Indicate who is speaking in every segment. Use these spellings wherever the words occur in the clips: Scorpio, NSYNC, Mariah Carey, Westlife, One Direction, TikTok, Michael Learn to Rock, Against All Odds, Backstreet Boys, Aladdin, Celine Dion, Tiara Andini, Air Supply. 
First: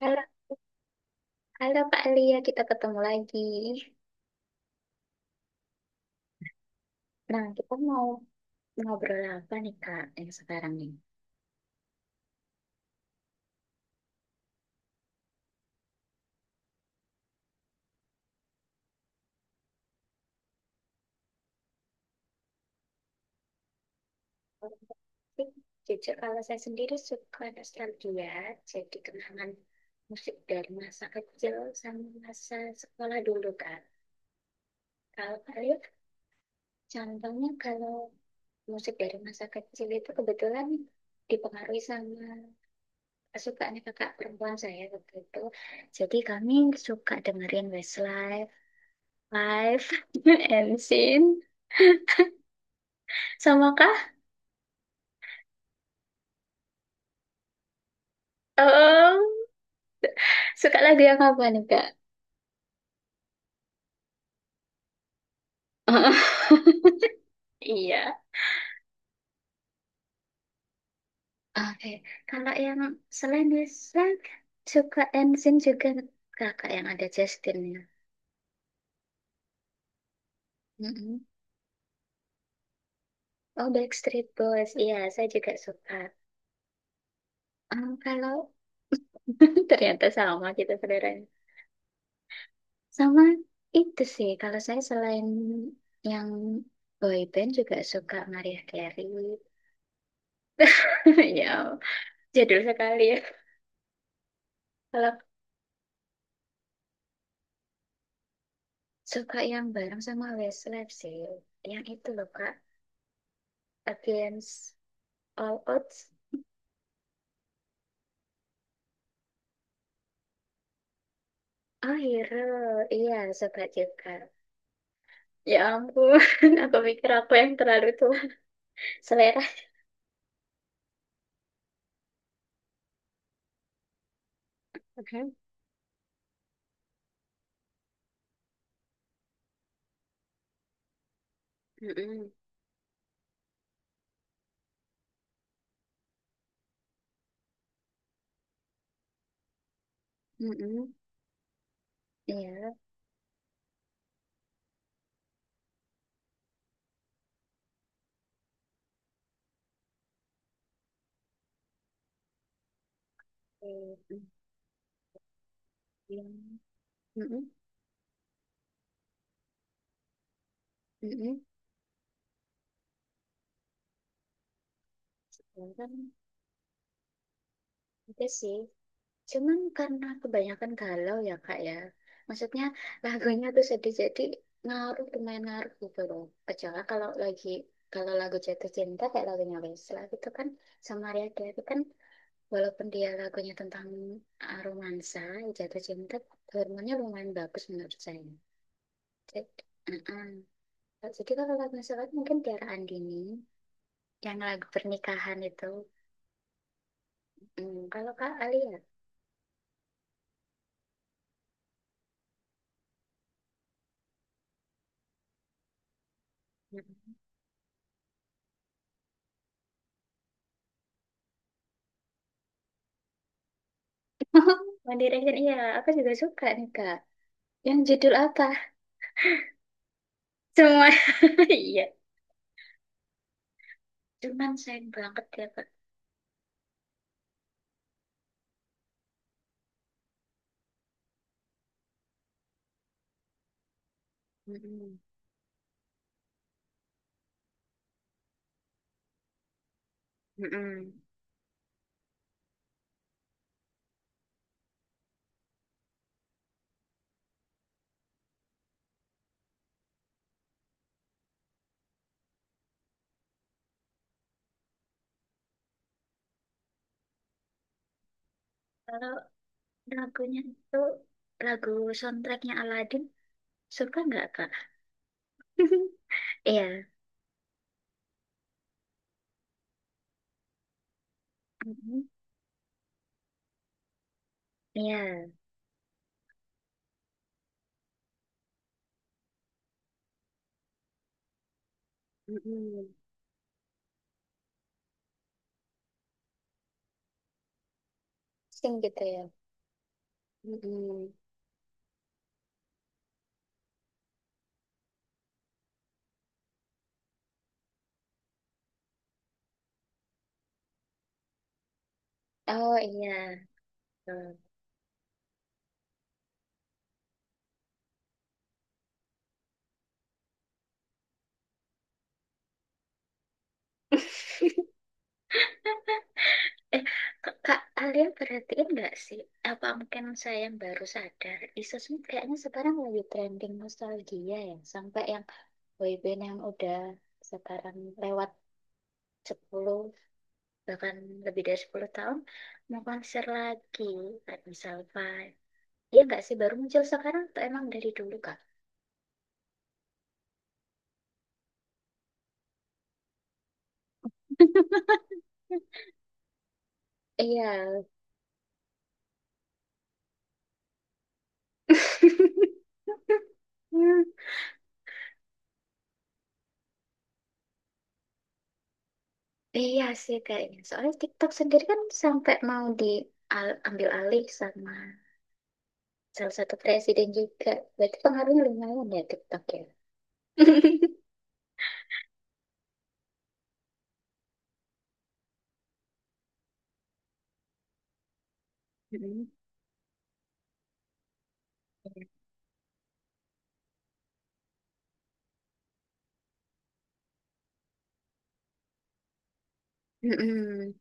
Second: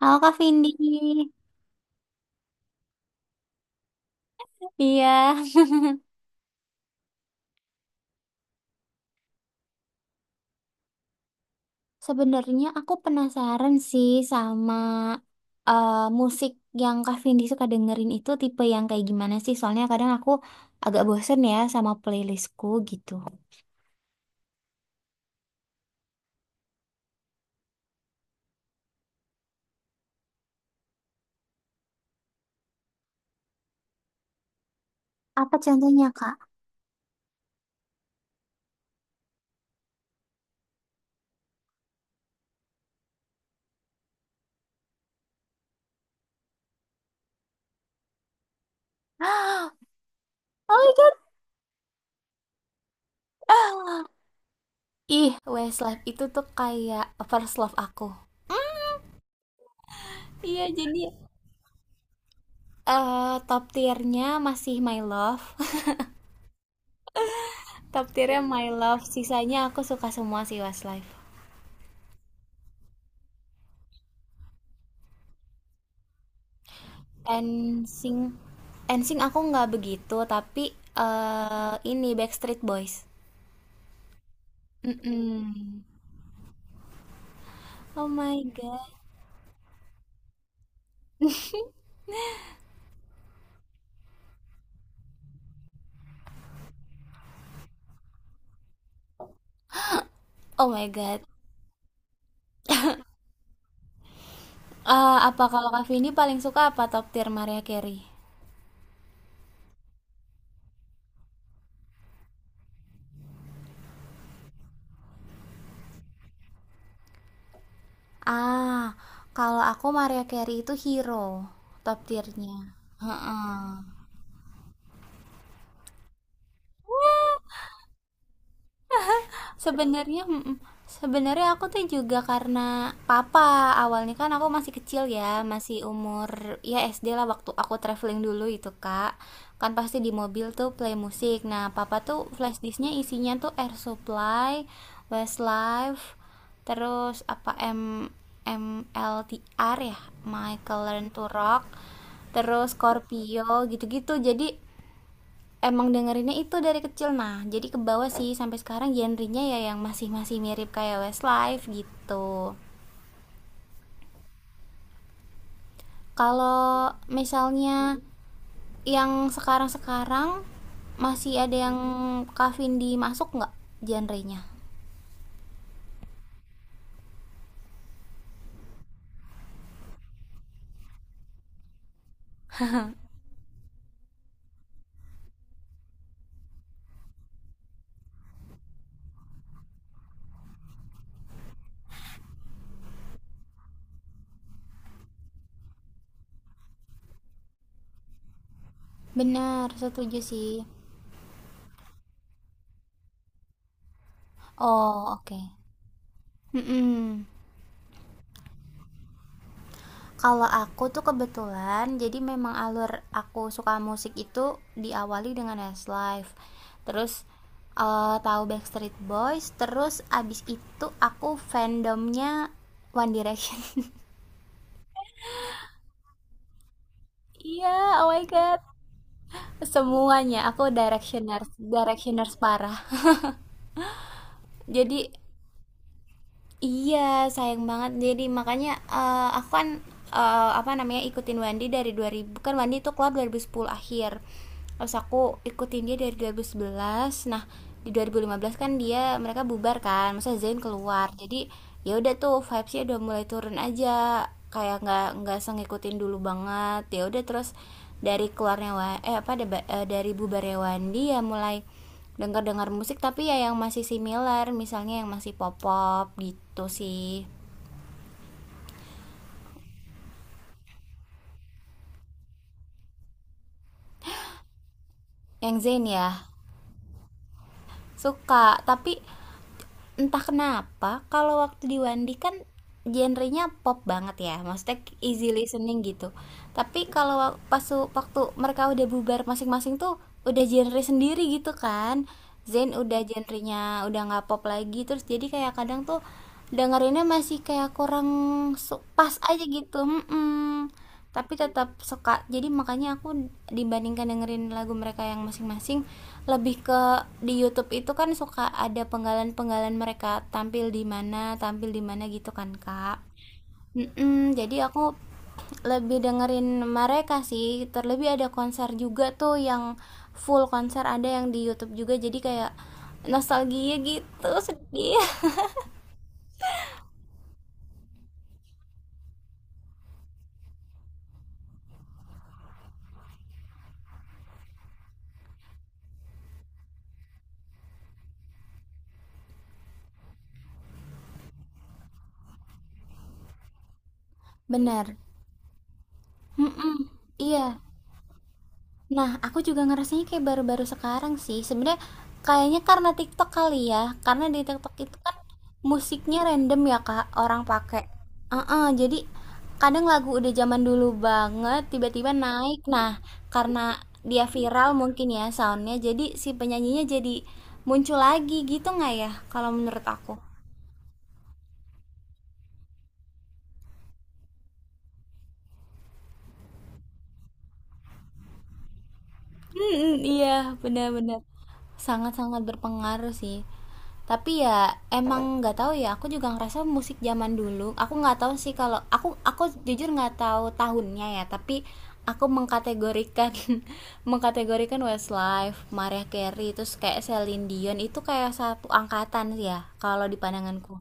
Speaker 1: Halo
Speaker 2: Halo,
Speaker 1: Kak Vindi.
Speaker 2: halo Kak Lia, kita ketemu lagi.
Speaker 1: Iya.
Speaker 2: Nah, kita mau ngobrol apa nih Kak yang sekarang nih?
Speaker 1: Sebenarnya aku penasaran sih sama musik yang Kak Vindi suka dengerin itu tipe yang kayak gimana sih? Soalnya kadang aku agak bosen ya sama playlistku gitu.
Speaker 2: Kalau musik, jujur kalau saya sendiri suka nostalgia, jadi kenangan musik dari masa kecil sama masa sekolah dulu Kak. Kalau Kak
Speaker 1: Apa
Speaker 2: Lia,
Speaker 1: contohnya, Kak?
Speaker 2: contohnya kalau musik dari masa kecil itu kebetulan dipengaruhi sama kesukaannya kakak perempuan saya waktu itu. Jadi kami suka dengerin Westlife, Live and
Speaker 1: Oh my God.
Speaker 2: sin, Sama kah?
Speaker 1: Ih, Westlife itu tuh kayak first love aku.
Speaker 2: Em,
Speaker 1: Iya,
Speaker 2: suka lagu
Speaker 1: jadi
Speaker 2: yang apa nih, Kak?
Speaker 1: top tiernya masih My Love. Top
Speaker 2: Iya.
Speaker 1: tiernya My Love. Sisanya aku suka semua sih Westlife.
Speaker 2: Oke. Kalau yang selain Zack, suka Ensin juga kakak yang ada
Speaker 1: And
Speaker 2: Justinnya.
Speaker 1: sing NSYNC aku nggak begitu, tapi
Speaker 2: Mm-mm.
Speaker 1: ini Backstreet Boys.
Speaker 2: Oh, Backstreet Boys. Iya, saya juga
Speaker 1: Mm-mm.
Speaker 2: suka. Em,
Speaker 1: Oh my
Speaker 2: kalau
Speaker 1: god.
Speaker 2: ternyata sama kita saudaranya. Sama itu sih. Kalau saya selain yang boyband juga suka Mariah Carey.
Speaker 1: Oh my god.
Speaker 2: Ya. Jadul sekali ya.
Speaker 1: Eh,
Speaker 2: Kalau
Speaker 1: apa kalau Kak Vindi paling suka apa top tier Maria Carey?
Speaker 2: suka yang bareng sama Westlife sih. Yang itu loh Kak. Against All Odds.
Speaker 1: Ah, kalau aku Maria Carey itu hero
Speaker 2: Oh
Speaker 1: top tiernya.
Speaker 2: Hero. Iya suka
Speaker 1: Heeh.
Speaker 2: juga. Ya ampun. Aku pikir aku yang terlalu tua. Selera.
Speaker 1: Sebenarnya sebenarnya aku tuh juga karena papa, awalnya kan aku masih kecil
Speaker 2: Oke.
Speaker 1: ya, masih umur ya SD lah waktu aku traveling dulu itu kak, kan pasti di mobil tuh play musik. Nah papa tuh
Speaker 2: Mm-mm.
Speaker 1: flash disknya isinya tuh Air Supply, Westlife, terus apa, M M L T R ya, Michael
Speaker 2: Mm-mm.
Speaker 1: Learn to Rock,
Speaker 2: Iya.
Speaker 1: terus Scorpio gitu-gitu. Jadi emang dengerinnya itu dari kecil. Nah jadi ke bawah sih sampai sekarang genrenya ya yang masih masih mirip kayak Westlife gitu.
Speaker 2: Mm-mm.
Speaker 1: Kalau
Speaker 2: Mm-mm.
Speaker 1: misalnya yang sekarang sekarang
Speaker 2: Mm-mm.
Speaker 1: masih ada yang Kavin dimasuk nggak genrenya.
Speaker 2: Ya kan? Itu sih. Cuman karena kebanyakan galau ya kak ya. Maksudnya lagunya tuh sedih jadi ngaruh lumayan ngaruh gitu loh. Kecuali kalau lagu jatuh cinta kayak lagunya Wesla gitu kan sama Maria Carey kan walaupun dia lagunya tentang romansa jatuh cinta hormonnya lumayan bagus menurut saya. Jadi,
Speaker 1: Benar setuju
Speaker 2: uh-uh.
Speaker 1: sih.
Speaker 2: Jadi kalau lagu Wesla kan mungkin Tiara Andini yang lagu
Speaker 1: Oh oke,
Speaker 2: pernikahan
Speaker 1: okay.
Speaker 2: itu.
Speaker 1: Mm-mm.
Speaker 2: Hmm, kalau Kak Ali ya.
Speaker 1: Kalau aku tuh kebetulan, jadi memang alur aku suka musik itu diawali dengan Westlife. Terus tahu Backstreet Boys, terus abis itu aku fandomnya One Direction.
Speaker 2: One Direction iya aku juga suka nih Kak.
Speaker 1: Iya,
Speaker 2: Yang
Speaker 1: yeah, oh
Speaker 2: judul
Speaker 1: my
Speaker 2: apa?
Speaker 1: god. Semuanya aku
Speaker 2: Semua.
Speaker 1: directioners,
Speaker 2: Iya.
Speaker 1: directioners parah.
Speaker 2: Cuman sayang
Speaker 1: Jadi
Speaker 2: banget ya, Kak.
Speaker 1: iya, sayang banget. Jadi makanya aku kan apa namanya ikutin Wandi dari dua ribu, kan Wandi itu keluar 2010 akhir. Terus
Speaker 2: Mm-mm.
Speaker 1: aku ikutin dia dari dua ribu sebelas. Nah, di 2015 kan dia mereka bubar kan, masa Zain
Speaker 2: Mm-mm.
Speaker 1: keluar. Jadi ya udah tuh vibesnya udah mulai turun aja. Kayak nggak se ngikutin dulu banget. Ya udah terus dari keluarnya dari bubarnya Wandi ya mulai dengar-dengar musik, tapi ya yang masih similar, misalnya yang masih pop-pop gitu sih.
Speaker 2: Kalau lagunya itu lagu soundtracknya Aladdin, suka nggak, Kak?
Speaker 1: Yang Zen ya,
Speaker 2: Iya.
Speaker 1: suka tapi entah kenapa kalau waktu di
Speaker 2: Mm-mm.
Speaker 1: Wandi kan genrenya pop banget ya, maksudnya
Speaker 2: Iya.
Speaker 1: easy listening gitu, tapi kalau pas waktu mereka udah bubar masing-masing tuh udah genre sendiri gitu kan. Zen
Speaker 2: Mm-mm.
Speaker 1: udah genrenya udah nggak pop lagi, terus jadi kayak kadang tuh dengerinnya masih kayak kurang
Speaker 2: Sing gitu
Speaker 1: pas
Speaker 2: ya.
Speaker 1: aja gitu. Mm-mm.
Speaker 2: Mm-mm.
Speaker 1: Tapi tetap suka, jadi makanya aku dibandingkan dengerin lagu mereka yang masing-masing, lebih ke di YouTube itu kan suka ada penggalan-penggalan mereka tampil di mana gitu kan
Speaker 2: Oh
Speaker 1: kak.
Speaker 2: iya. Tuh.
Speaker 1: Mm-mm, jadi aku lebih dengerin mereka sih, terlebih ada konser juga tuh yang full konser ada yang di YouTube juga, jadi kayak nostalgia gitu sedih.
Speaker 2: Eh, Kak, Kak Alia perhatiin nggak sih? Apa mungkin saya yang baru sadar? Isus ini kayaknya sekarang lagi trending nostalgia ya. Sampai yang boyband yang udah sekarang lewat 10 bahkan lebih dari 10 tahun, mau konser lagi. Kayak misal
Speaker 1: Benar.
Speaker 2: Five. Iya nggak sih? Baru
Speaker 1: Mm-mm.
Speaker 2: muncul sekarang atau
Speaker 1: Iya.
Speaker 2: emang dari dulu, Kak?
Speaker 1: Nah, aku juga ngerasanya kayak baru-baru sekarang sih. Sebenarnya kayaknya karena TikTok kali ya. Karena di TikTok itu kan musiknya random ya, Kak, orang
Speaker 2: Iya.
Speaker 1: pakai. Heeh, jadi kadang lagu udah zaman dulu banget tiba-tiba naik. Nah, karena dia viral mungkin ya soundnya, jadi si penyanyinya jadi muncul lagi gitu nggak ya kalau
Speaker 2: Iya
Speaker 1: menurut
Speaker 2: sih
Speaker 1: aku.
Speaker 2: kayaknya. Soalnya TikTok sendiri kan sampai mau diambil alih sama salah satu presiden juga. Berarti pengaruhnya lumayan ya TikTok ya.
Speaker 1: Mhm, iya, benar-benar sangat-sangat berpengaruh sih. Tapi ya emang nggak tahu ya. Aku juga ngerasa musik zaman dulu. Aku nggak tahu sih, kalau aku
Speaker 2: Mm-mm.
Speaker 1: aku jujur nggak tahu tahunnya ya. Tapi aku mengkategorikan mengkategorikan Westlife, Mariah Carey, terus kayak Celine Dion itu kayak satu angkatan sih ya. Kalau di
Speaker 2: Mm-mm,
Speaker 1: pandanganku.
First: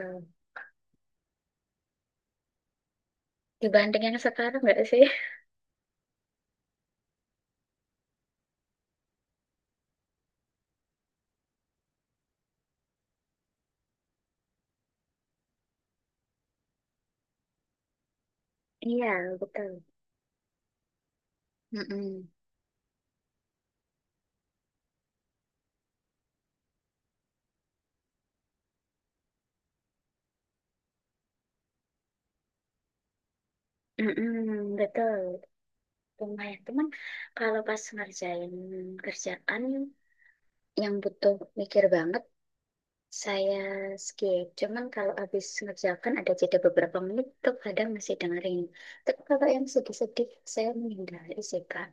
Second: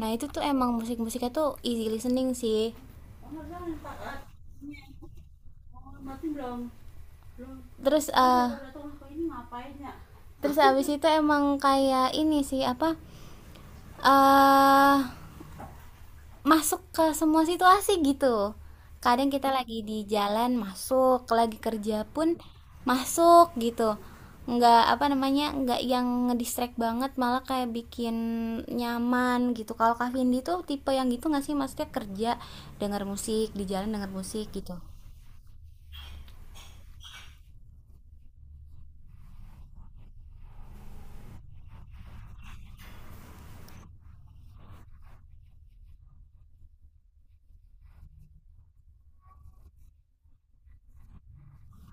Speaker 1: Nah itu tuh emang musik-musiknya tuh easy listening sih.
Speaker 2: Dibanding yang sekarang nggak sih?
Speaker 1: Terus eh terus abis itu emang kayak ini sih, apa, eh masuk ke semua situasi gitu. Kadang
Speaker 2: Iya,
Speaker 1: kita lagi
Speaker 2: betul.
Speaker 1: di jalan masuk, lagi kerja
Speaker 2: Mm-mm.
Speaker 1: pun masuk gitu, nggak apa namanya, nggak yang ngedistract banget, malah kayak bikin nyaman gitu. Kalau Kak Vindi tuh tipe yang gitu nggak sih, maksudnya kerja denger musik, di jalan denger musik gitu.
Speaker 2: Mm-mm, betul. Lumayan. Cuman kalau pas ngerjain kerjaan yang butuh mikir banget, saya skip, cuman kalau habis mengerjakan ada jeda beberapa menit tuh kadang masih dengerin. Tapi kalau yang sedih-sedih saya menghindari sih Kak.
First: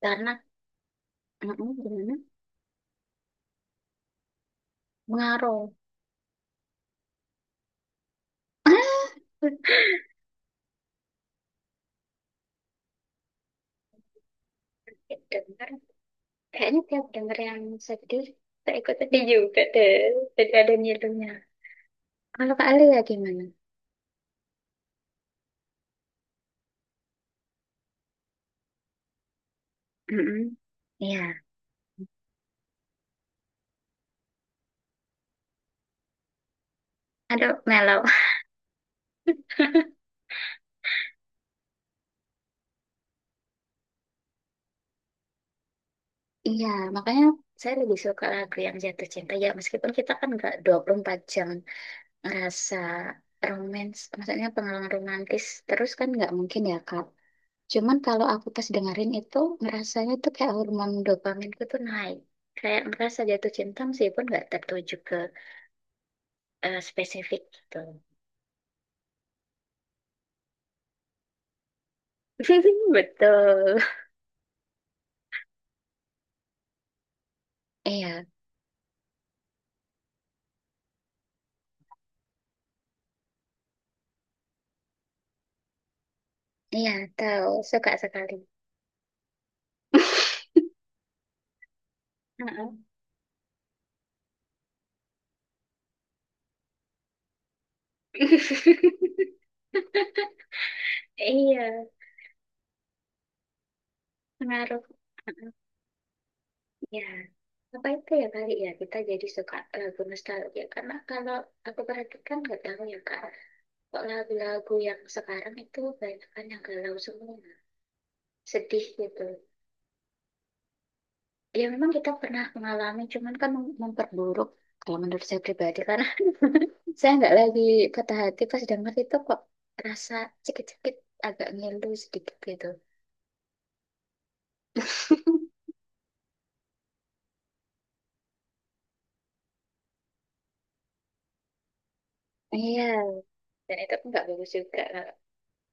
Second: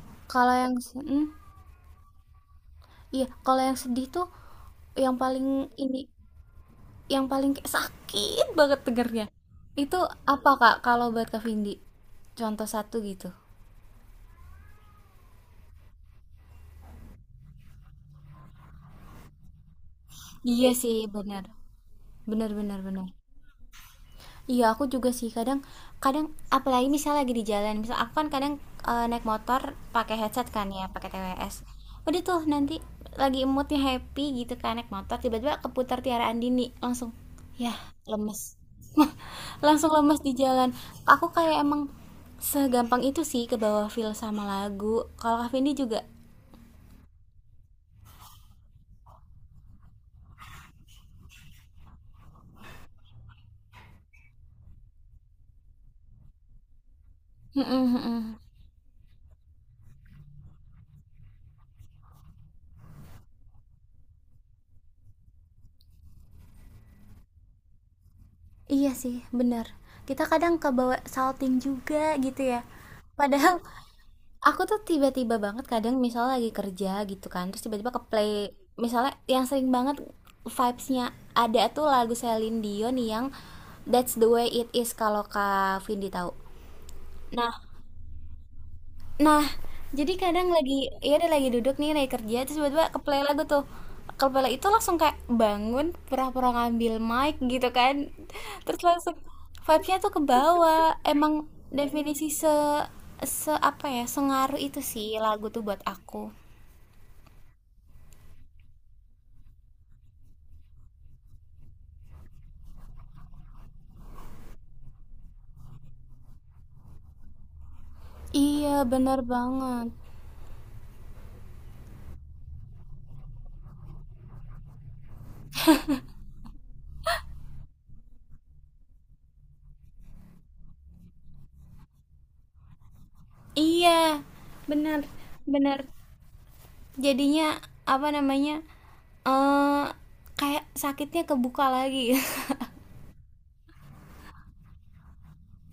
Speaker 2: Karena
Speaker 1: Kalau yang si, hmm?
Speaker 2: gimana?
Speaker 1: Iya, kalau yang sedih tuh yang paling
Speaker 2: Ngaruh.
Speaker 1: ini, yang paling kayak sakit banget dengernya. Itu apa Kak kalau buat Kak Vindi? Contoh satu gitu.
Speaker 2: Dengar, kayaknya tiap denger yang sedih, saya ikut sedih juga deh. Jadi
Speaker 1: Iya
Speaker 2: ada
Speaker 1: sih,
Speaker 2: nyilunya.
Speaker 1: benar. Benar,
Speaker 2: Kalau Kak
Speaker 1: benar,
Speaker 2: Ali ya
Speaker 1: benar.
Speaker 2: gimana?
Speaker 1: Iya, aku juga sih kadang kadang apalagi misal lagi di jalan, misal aku kan kadang naik motor pakai
Speaker 2: Mm-mm.
Speaker 1: headset kan ya, pakai
Speaker 2: Iya,
Speaker 1: TWS. Udah tuh nanti lagi moodnya happy gitu kan, naik motor tiba-tiba keputar Tiara Andini, langsung
Speaker 2: aduh
Speaker 1: ya
Speaker 2: mellow.
Speaker 1: lemes. Langsung lemes di jalan. Aku kayak emang segampang itu sih ke bawah feel sama lagu. Kalau Kak Vindi juga.
Speaker 2: Iya, makanya saya lebih suka lagu yang jatuh cinta ya meskipun kita kan nggak 24 jam rasa romance, maksudnya pengalaman romantis terus kan nggak mungkin ya Kak.
Speaker 1: Mm-mm,
Speaker 2: Cuman kalau
Speaker 1: mm-mm.
Speaker 2: aku pas dengerin itu ngerasanya tuh kayak hormon dopaminku tuh naik. Kayak ngerasa jatuh cinta meskipun nggak tertuju ke spesifik gitu.
Speaker 1: Iya sih, benar. Kita kadang kebawa salting juga gitu ya. Padahal
Speaker 2: Betul.
Speaker 1: aku tuh tiba-tiba banget kadang misalnya lagi kerja gitu kan, terus tiba-tiba ke
Speaker 2: Iya,
Speaker 1: play misalnya yang sering banget vibes-nya, ada tuh lagu Celine Dion yang That's the Way It Is, kalau Kak Vindi tahu.
Speaker 2: iya tahu
Speaker 1: Nah,
Speaker 2: suka sekali.
Speaker 1: nah, jadi kadang lagi ya, ada lagi duduk nih, lagi kerja, terus
Speaker 2: Heeh.
Speaker 1: tiba-tiba ke lagu tuh. Ke itu langsung kayak bangun, pura-pura ngambil mic gitu kan. Terus langsung vibe-nya tuh ke bawah. Emang
Speaker 2: Iya,
Speaker 1: definisi se se apa ya, sengaruh itu
Speaker 2: pengaruh.
Speaker 1: sih lagu tuh buat aku.
Speaker 2: Ya, apa itu ya kali ya kita jadi suka lagu nostalgia karena kalau aku perhatikan nggak tahu ya kak, kok lagu-lagu yang sekarang itu banyak kan yang galau semua,
Speaker 1: Iya,
Speaker 2: sedih
Speaker 1: bener
Speaker 2: gitu.
Speaker 1: banget.
Speaker 2: Ya memang kita pernah mengalami, cuman kan memperburuk kalau menurut saya pribadi karena saya nggak lagi patah hati pas denger itu kok rasa sakit-sakit agak ngilu sedikit gitu.
Speaker 1: Iya, bener, bener. Jadinya apa namanya? eh Kayak sakitnya kebuka lagi.
Speaker 2: Iya, dan itu nggak bagus juga kalau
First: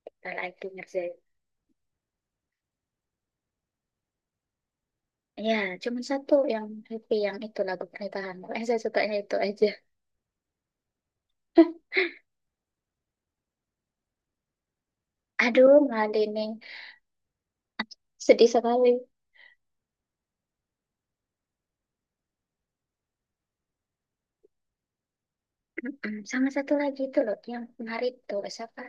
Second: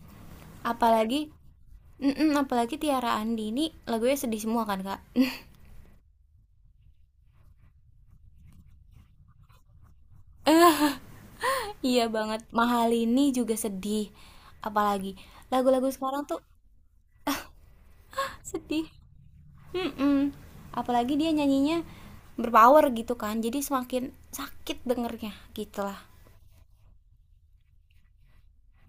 Speaker 2: kita lagi ngerjain.
Speaker 1: Apalagi mm-mm, apalagi Tiara Andi ini lagunya sedih semua kan kak.
Speaker 2: Ya, cuma satu yang happy yang itu lagu pernikahan. Saya sukanya itu aja.
Speaker 1: Iya banget, mahal ini juga sedih. Apalagi
Speaker 2: Aduh,
Speaker 1: lagu-lagu sekarang tuh
Speaker 2: Malini. Sedih
Speaker 1: sedih.
Speaker 2: sekali.
Speaker 1: Mm-mm. Apalagi dia nyanyinya berpower gitu kan, jadi semakin sakit dengernya gitulah.
Speaker 2: Mm-mm. Sama satu lagi itu loh, yang penari itu. Siapa?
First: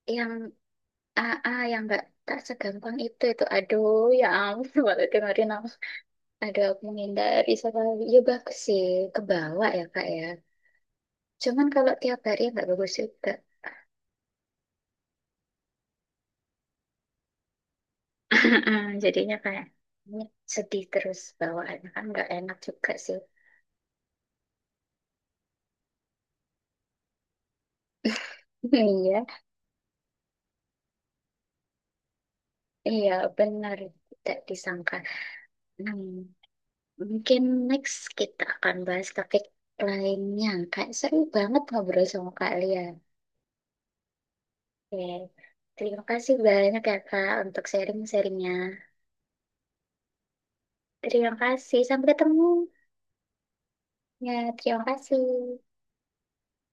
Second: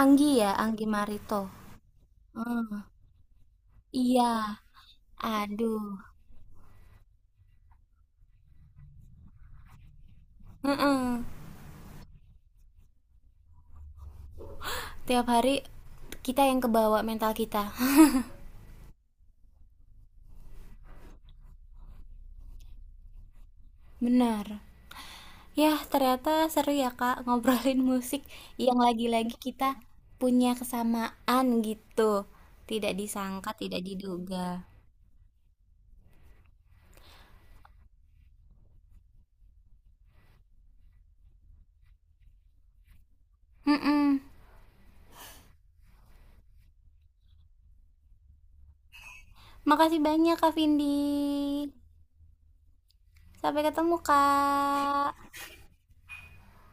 Speaker 1: Anggi
Speaker 2: Yang
Speaker 1: ya, Anggi Marito.
Speaker 2: AA, yang nggak tak
Speaker 1: Hmm,
Speaker 2: segampang itu. Itu, aduh, ya
Speaker 1: iya,
Speaker 2: ampun. Waktu dengerin aku.
Speaker 1: aduh.
Speaker 2: Aduh, aku menghindari sekali. Ya, bagus sih. Kebawa ya, Kak ya.
Speaker 1: Mm-mm.
Speaker 2: Cuman kalau tiap hari nggak bagus juga.
Speaker 1: Tiap hari kita yang kebawa, mental kita.
Speaker 2: Jadinya kayak sedih terus bawaannya kan nggak enak juga sih.
Speaker 1: Benar. Yah, ternyata seru ya Kak ngobrolin musik yang
Speaker 2: Iya.
Speaker 1: lagi-lagi kita punya kesamaan gitu. Tidak
Speaker 2: Iya,
Speaker 1: disangka,
Speaker 2: benar.
Speaker 1: tidak
Speaker 2: Tidak
Speaker 1: diduga.
Speaker 2: disangka. Hmm, mungkin next kita akan bahas topik lainnya. Kayak seru banget ngobrol sama Kak Lia.
Speaker 1: Mm-mm.
Speaker 2: Oke. Terima kasih banyak ya Kak untuk sharing-sharingnya.
Speaker 1: Makasih banyak Kak
Speaker 2: Terima
Speaker 1: Vindi.
Speaker 2: kasih. Sampai ketemu.
Speaker 1: Sampai ketemu
Speaker 2: Ya, terima
Speaker 1: Kak.
Speaker 2: kasih.